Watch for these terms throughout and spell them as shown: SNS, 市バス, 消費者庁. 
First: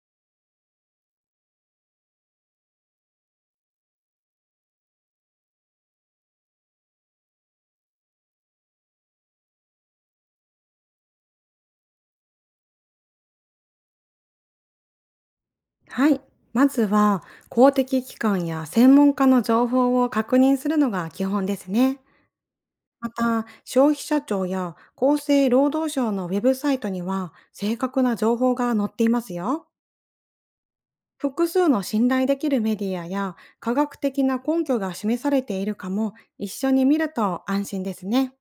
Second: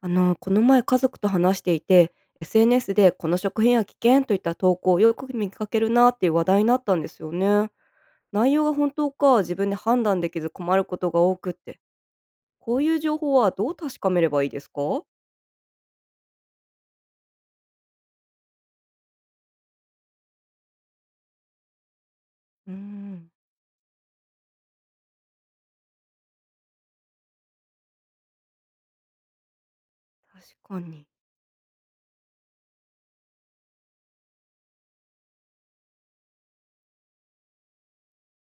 この前家族と話していて、SNS でこの食品は危険といった投稿をよく見かけるなっていう話題になったんですよね。内容が本当か自分で判断できず困ることが多くって、こういう情報はどう確かめればいいですか？はい。まずは、公的機関や専門家の情報を確認するのが基本ですね。うーまん、た、消費者庁や厚生労働省のウェブサイトには、正確な情報が載っていますよ。確かに。複数の信頼できるメディアや科学的な根拠が示されているかも一緒に見ると安心ですね。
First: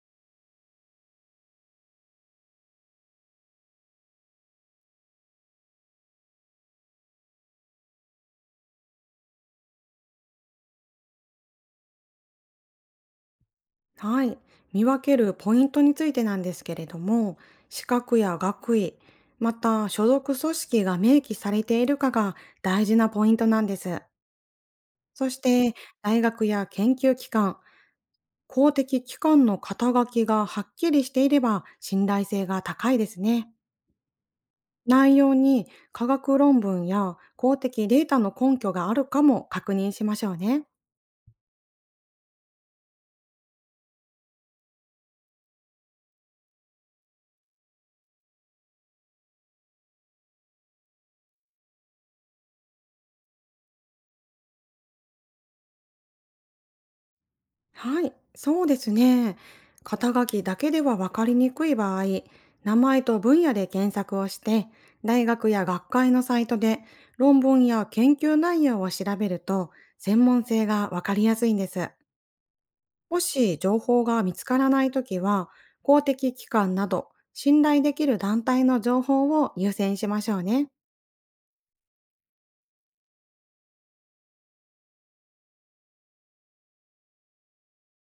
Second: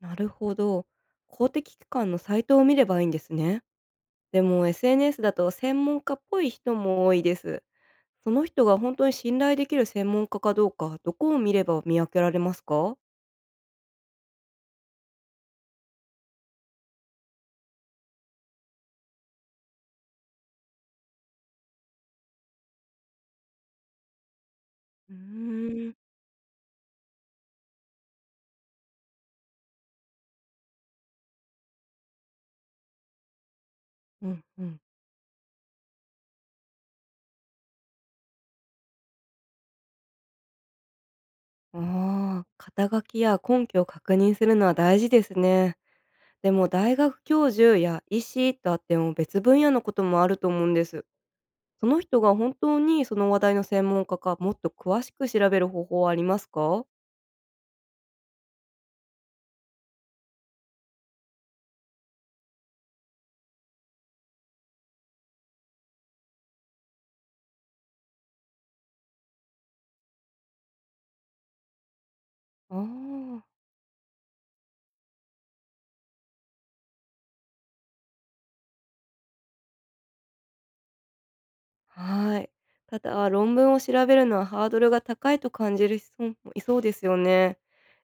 なるほど。公的機関のサイトを見ればいいんですね。でも SNS だと専門家っぽい人も多いです。その人が本当に信頼できる専門家かどうか、どこを見れば見分けられますか？はい。見分けるポイントについてなんですけれども、資格や学位、また所属組織が明記されているかが大事なポイントなんです。うーそして、ん、大学や研究機関、公的機関の肩書きがはっきりしていれば信頼性が高いですね。うんうん。内容に科学論文や公的データの根拠があるかも確認しましょうね。ああ、肩書きや根拠を確認するのは大事ですね。でも大学教授や医師とあっても別分野のこともあると思うんです。その人が本当にその話題の専門家かもっと詳しく調べる方法はありますか？はい、そうですね。肩書きだけでは分かりにくい場合、名前と分野で検索をして、大学や学会のサイトで論文や研究内容を調べると、専門性が分かりやすいんです。あもし情報が見つからないときは、公的機関など信頼できる団体の情報を優先しましょうね。あ、はい。ただ論文を調べるのはハードルが高いと感じる人もいそうですよね。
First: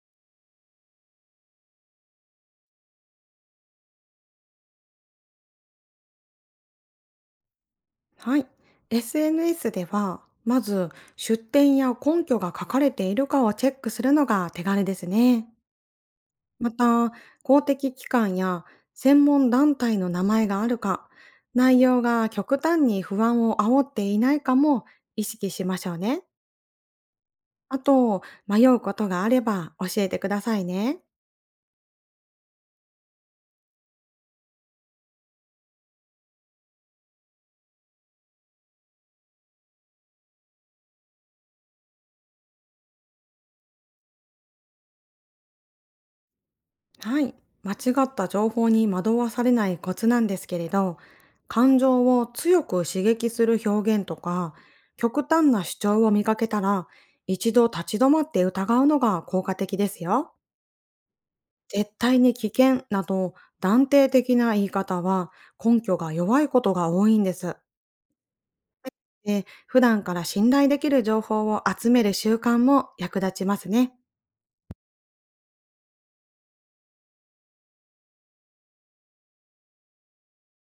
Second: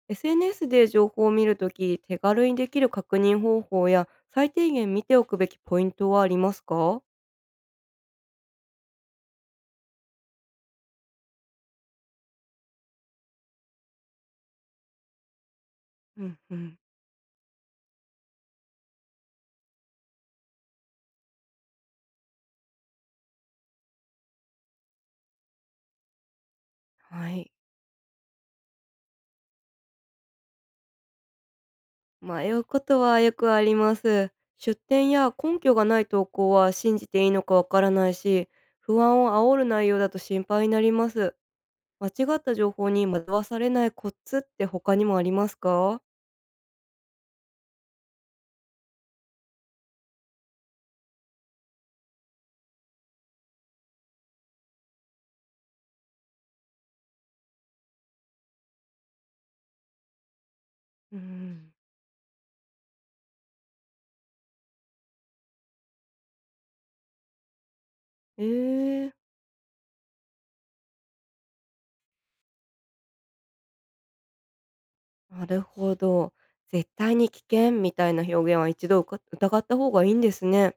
SNS で情報を見るとき、手軽にできる確認方法や最低限見ておくべきポイントはありますか？はい。SNS では、まず出典や根拠が書かれているかをチェックするのが手軽ですね。うんうまん。た、公的機関や専門団体の名前があるか、内容が極端に不安を煽っていないかも意識しましょうね。はい。あと、迷うことがあれば教えてくださいね。迷うことはよくあります。出典や根拠がない投稿は信じていいのかわからないし、不安を煽る内容だと心配になります。間違った情報に惑わされないコツって他にもありますか？はい。間違った情報に惑わされないコツなんですけれど、感情を強く刺激する表現とか、極端な主張を見かけたら、一度立ち止まって疑うのが効果的ですよ。うん。絶対に危険など断定的な言い方は根拠が弱いことが多いんです。えー、で、普段から信頼できる情報を集める習慣も役立ちますね。なるほど。絶対に危険みたいな表現は一度疑った方がいいんですね。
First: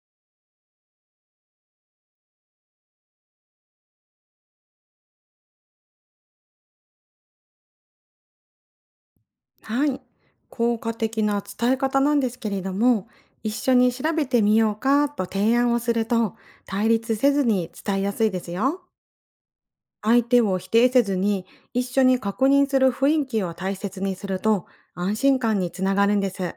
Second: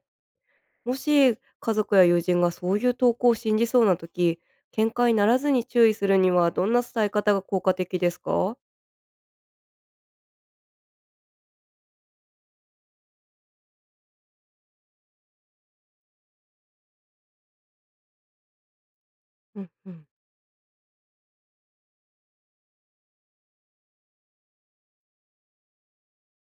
もし家族や友人がそういう投稿を信じそうな時、喧嘩にならずに注意するにはどんな伝え方が効果的ですか？はい。効果的な伝え方なんですけれども、一緒に調べてみようかと提案をすると対立せずに伝えやすいですよ。うんうん、相手を否定せずに一緒に確認する雰囲気を大切にすると安心感につながるんです。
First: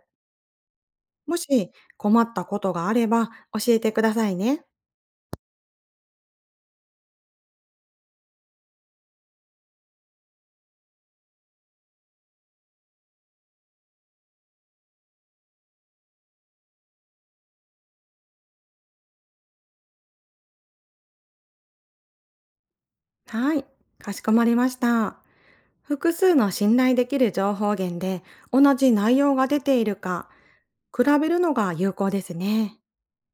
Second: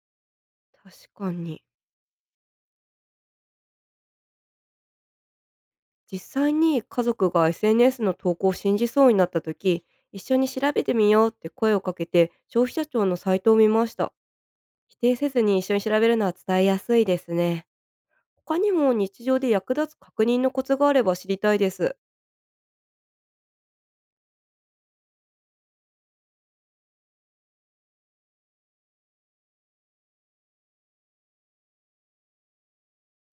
確かもに。し困ったことがあれば教えてくださいね。実際に家族が SNS の投稿を信じそうになった時、一緒に調べてみようって声をかけて消費者庁のサイトを見ました。否定せずに一緒に調べるのは伝えやすいですね。他にも日常で役立つ確認のコツがあれば知りたいです。はい、かしこまりました。複数の信頼できる情報源で同じ内容が出ているか、比べるのが有効ですね。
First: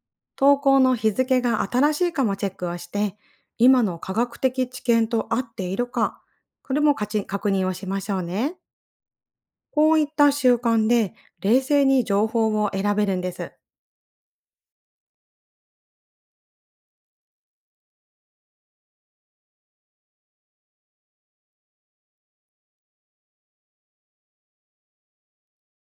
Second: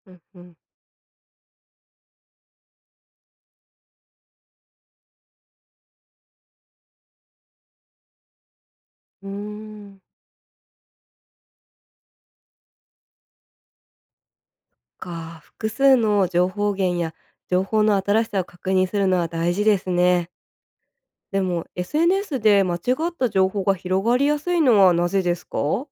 うんうん。投稿の日付が新しいかもチェックをして、今の科学的知見と合っているか、これもかち確認をしましょうね。うーこうん。いった習慣で冷静に情報を選べるんです。複数の情報源や情報の新しさを確認するのは大事ですね。でも SNS で間違った情報が広がりやすいのはなぜですか？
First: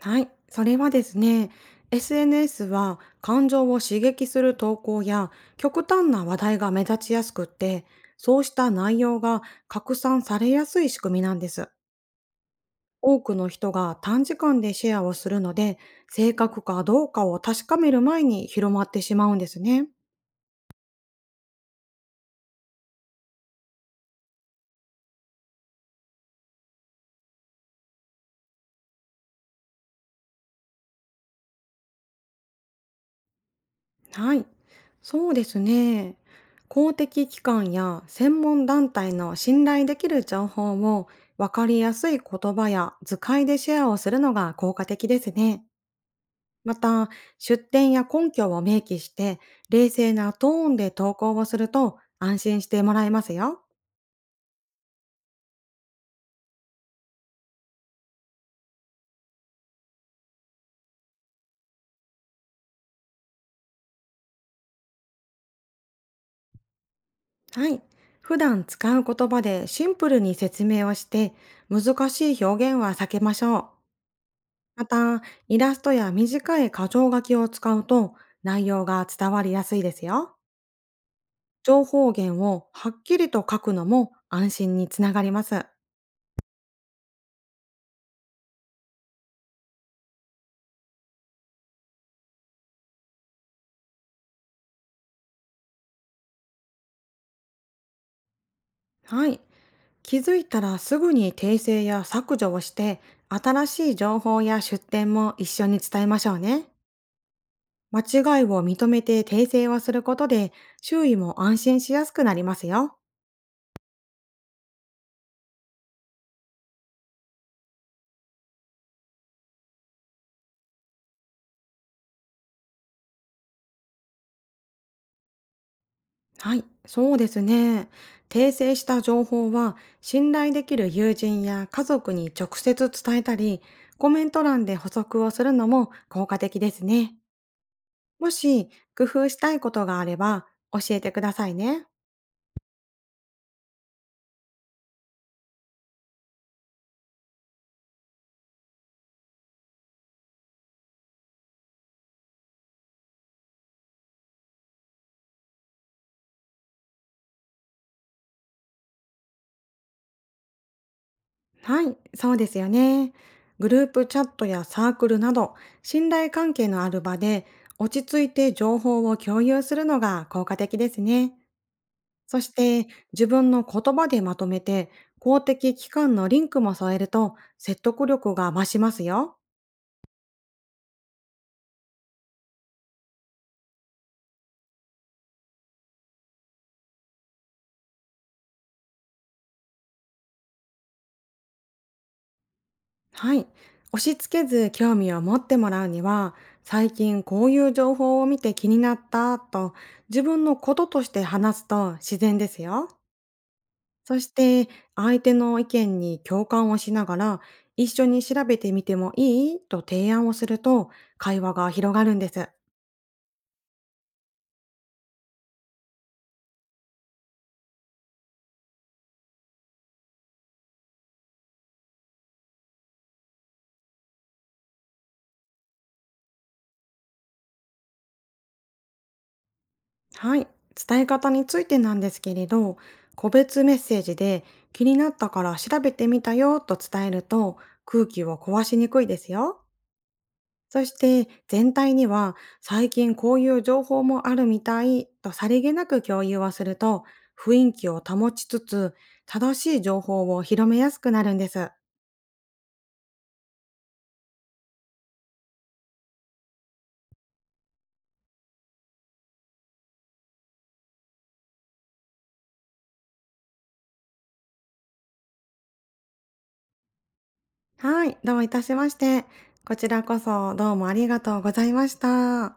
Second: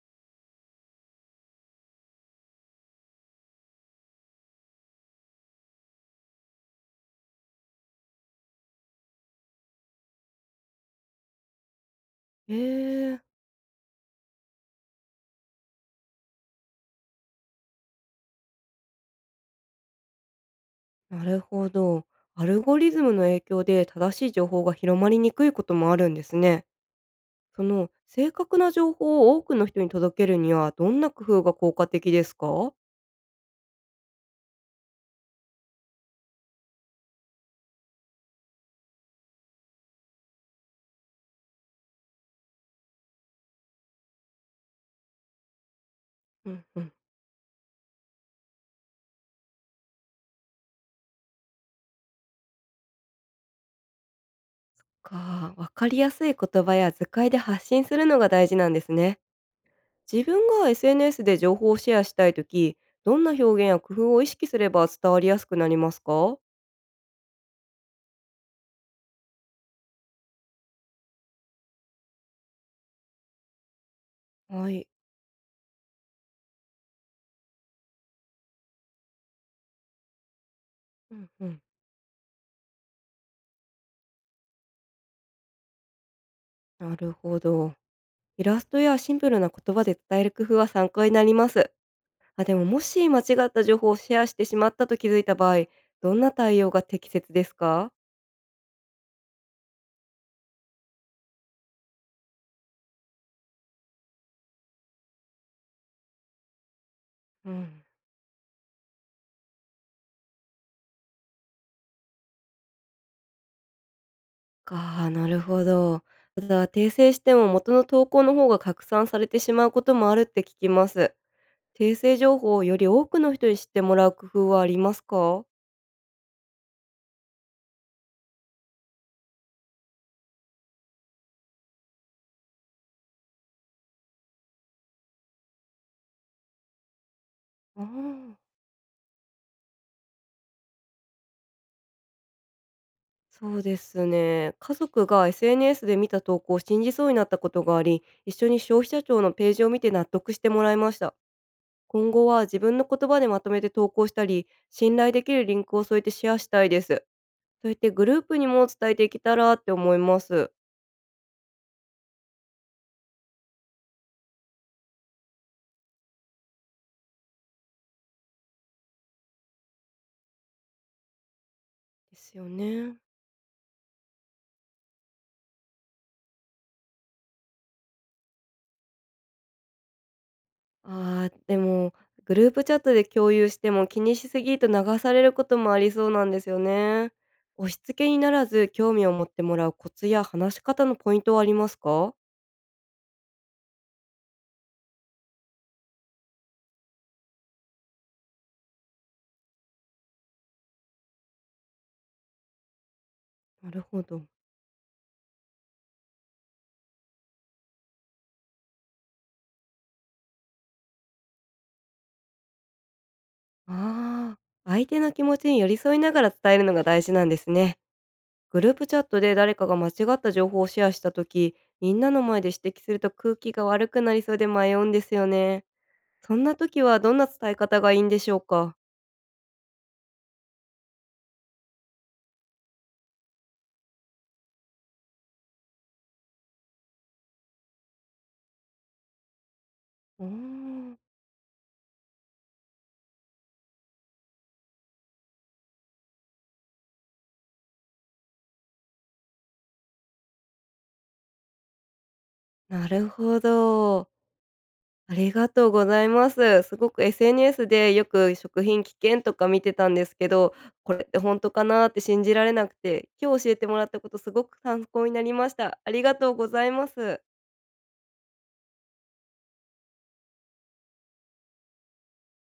はい、それはですね、SNS は感情を刺激する投稿や極端な話題が目立ちやすくって、そうした内容が拡散されやすい仕組みなんです。えー、多くの人が短時間でシェアをするので、正確かどうかを確かめる前に広まってしまうんですね。なるほど。アルゴリズムの影響で正しい情報が広まりにくいこともあるんですね。その正確な情報を多くの人に届けるにはどんな工夫が効果的ですか？はい、そうですね。公的機関や専門団体の信頼できる情報を分かりやすい言葉や図解でシェアをするのが効果的ですね。うんまうん。た、出典や根拠を明記して、冷静なトーンで投稿をすると安心してもらえますよ。わかりやすい言葉や図解で発信するのが大事なんですね。自分が SNS で情報をシェアしたいとき、どんな表現や工夫を意識すれば伝わりやすくなりますか？はい。普段使う言葉でシンプルに説明をして、難しい表現は避けましょう。はまい。た、イラストや短い箇条書きを使うと内容が伝わりやすいですよ。うんうん。情報源をはっきりと書くのも安心につながります。なるほど。イラストやシンプルな言葉で伝える工夫は参考になります。あ、でももし間違った情報をシェアしてしまったと気づいた場合、どんな対応が適切ですか？はい。気づいたらすぐに訂正や削除をして、新しい情報や出典も一緒に伝えましょうね。うん。間違いを認めて訂正をすることで、周囲も安心しやすくなりますよ。なるほど。ただ、訂正しても元の投稿の方が拡散されてしまうこともあるって聞きます。訂正情報をより多くの人に知ってもらう工夫はありますか？はい、そうですね。訂正した情報は、信頼できる友人や家族に直接伝えたり、コメント欄で補足をするのも効果的ですね。うもん、し、工夫したいことがあれば、教えてくださいね。そうですね。家族が SNS で見た投稿を信じそうになったことがあり、一緒に消費者庁のページを見て納得してもらいました。今後は自分の言葉でまとめて投稿したり、信頼できるリンクを添えてシェアしたいです。そうやってグループにも伝えていけたらって思います。はい、そうですよね。グループチャットやサークルなど、信頼関係のある場で、落ち着いて情報を共有するのが効果的ですね。ですそよしてね。自分の言葉でまとめて公的機関のリンクも添えると説得力が増しますよ。ああ、でも、グループチャットで共有しても気にしすぎると流されることもありそうなんですよね。押し付けにならず興味を持ってもらうコツや話し方のポイントはありますか？はい。押し付けず興味を持ってもらうには最近こういう情報を見て気になったと自分のこととして話すと自然ですよ。なるほそど。して相手の意見に共感をしながら一緒に調べてみてもいいと提案をすると会話が広がるんです。ああ、相手の気持ちに寄り添いながら伝えるのが大事なんですね。グループチャットで誰かが間違った情報をシェアした時、みんなの前で指摘すると空気が悪くなりそうで迷うんですよね。そんな時はどんな伝え方がいいんでしょうか？はい、伝え方についてなんですけれど、個別メッセージで気になったから調べてみたよと伝えると空気を壊しにくいですよ。うーそしん、て全体には最近こういう情報もあるみたいとさりげなく共有をすると雰囲気を保ちつつ正しい情報を広めやすくなるんです。なるほど。ありがとうございます。すごく SNS でよく食品危険とか見てたんですけど、これって本当かなって信じられなくて、今日教えてもらったことすごく参考になりました。ありがとうございます。はい、どういたしまして。こちらこそどうもありがとうございました。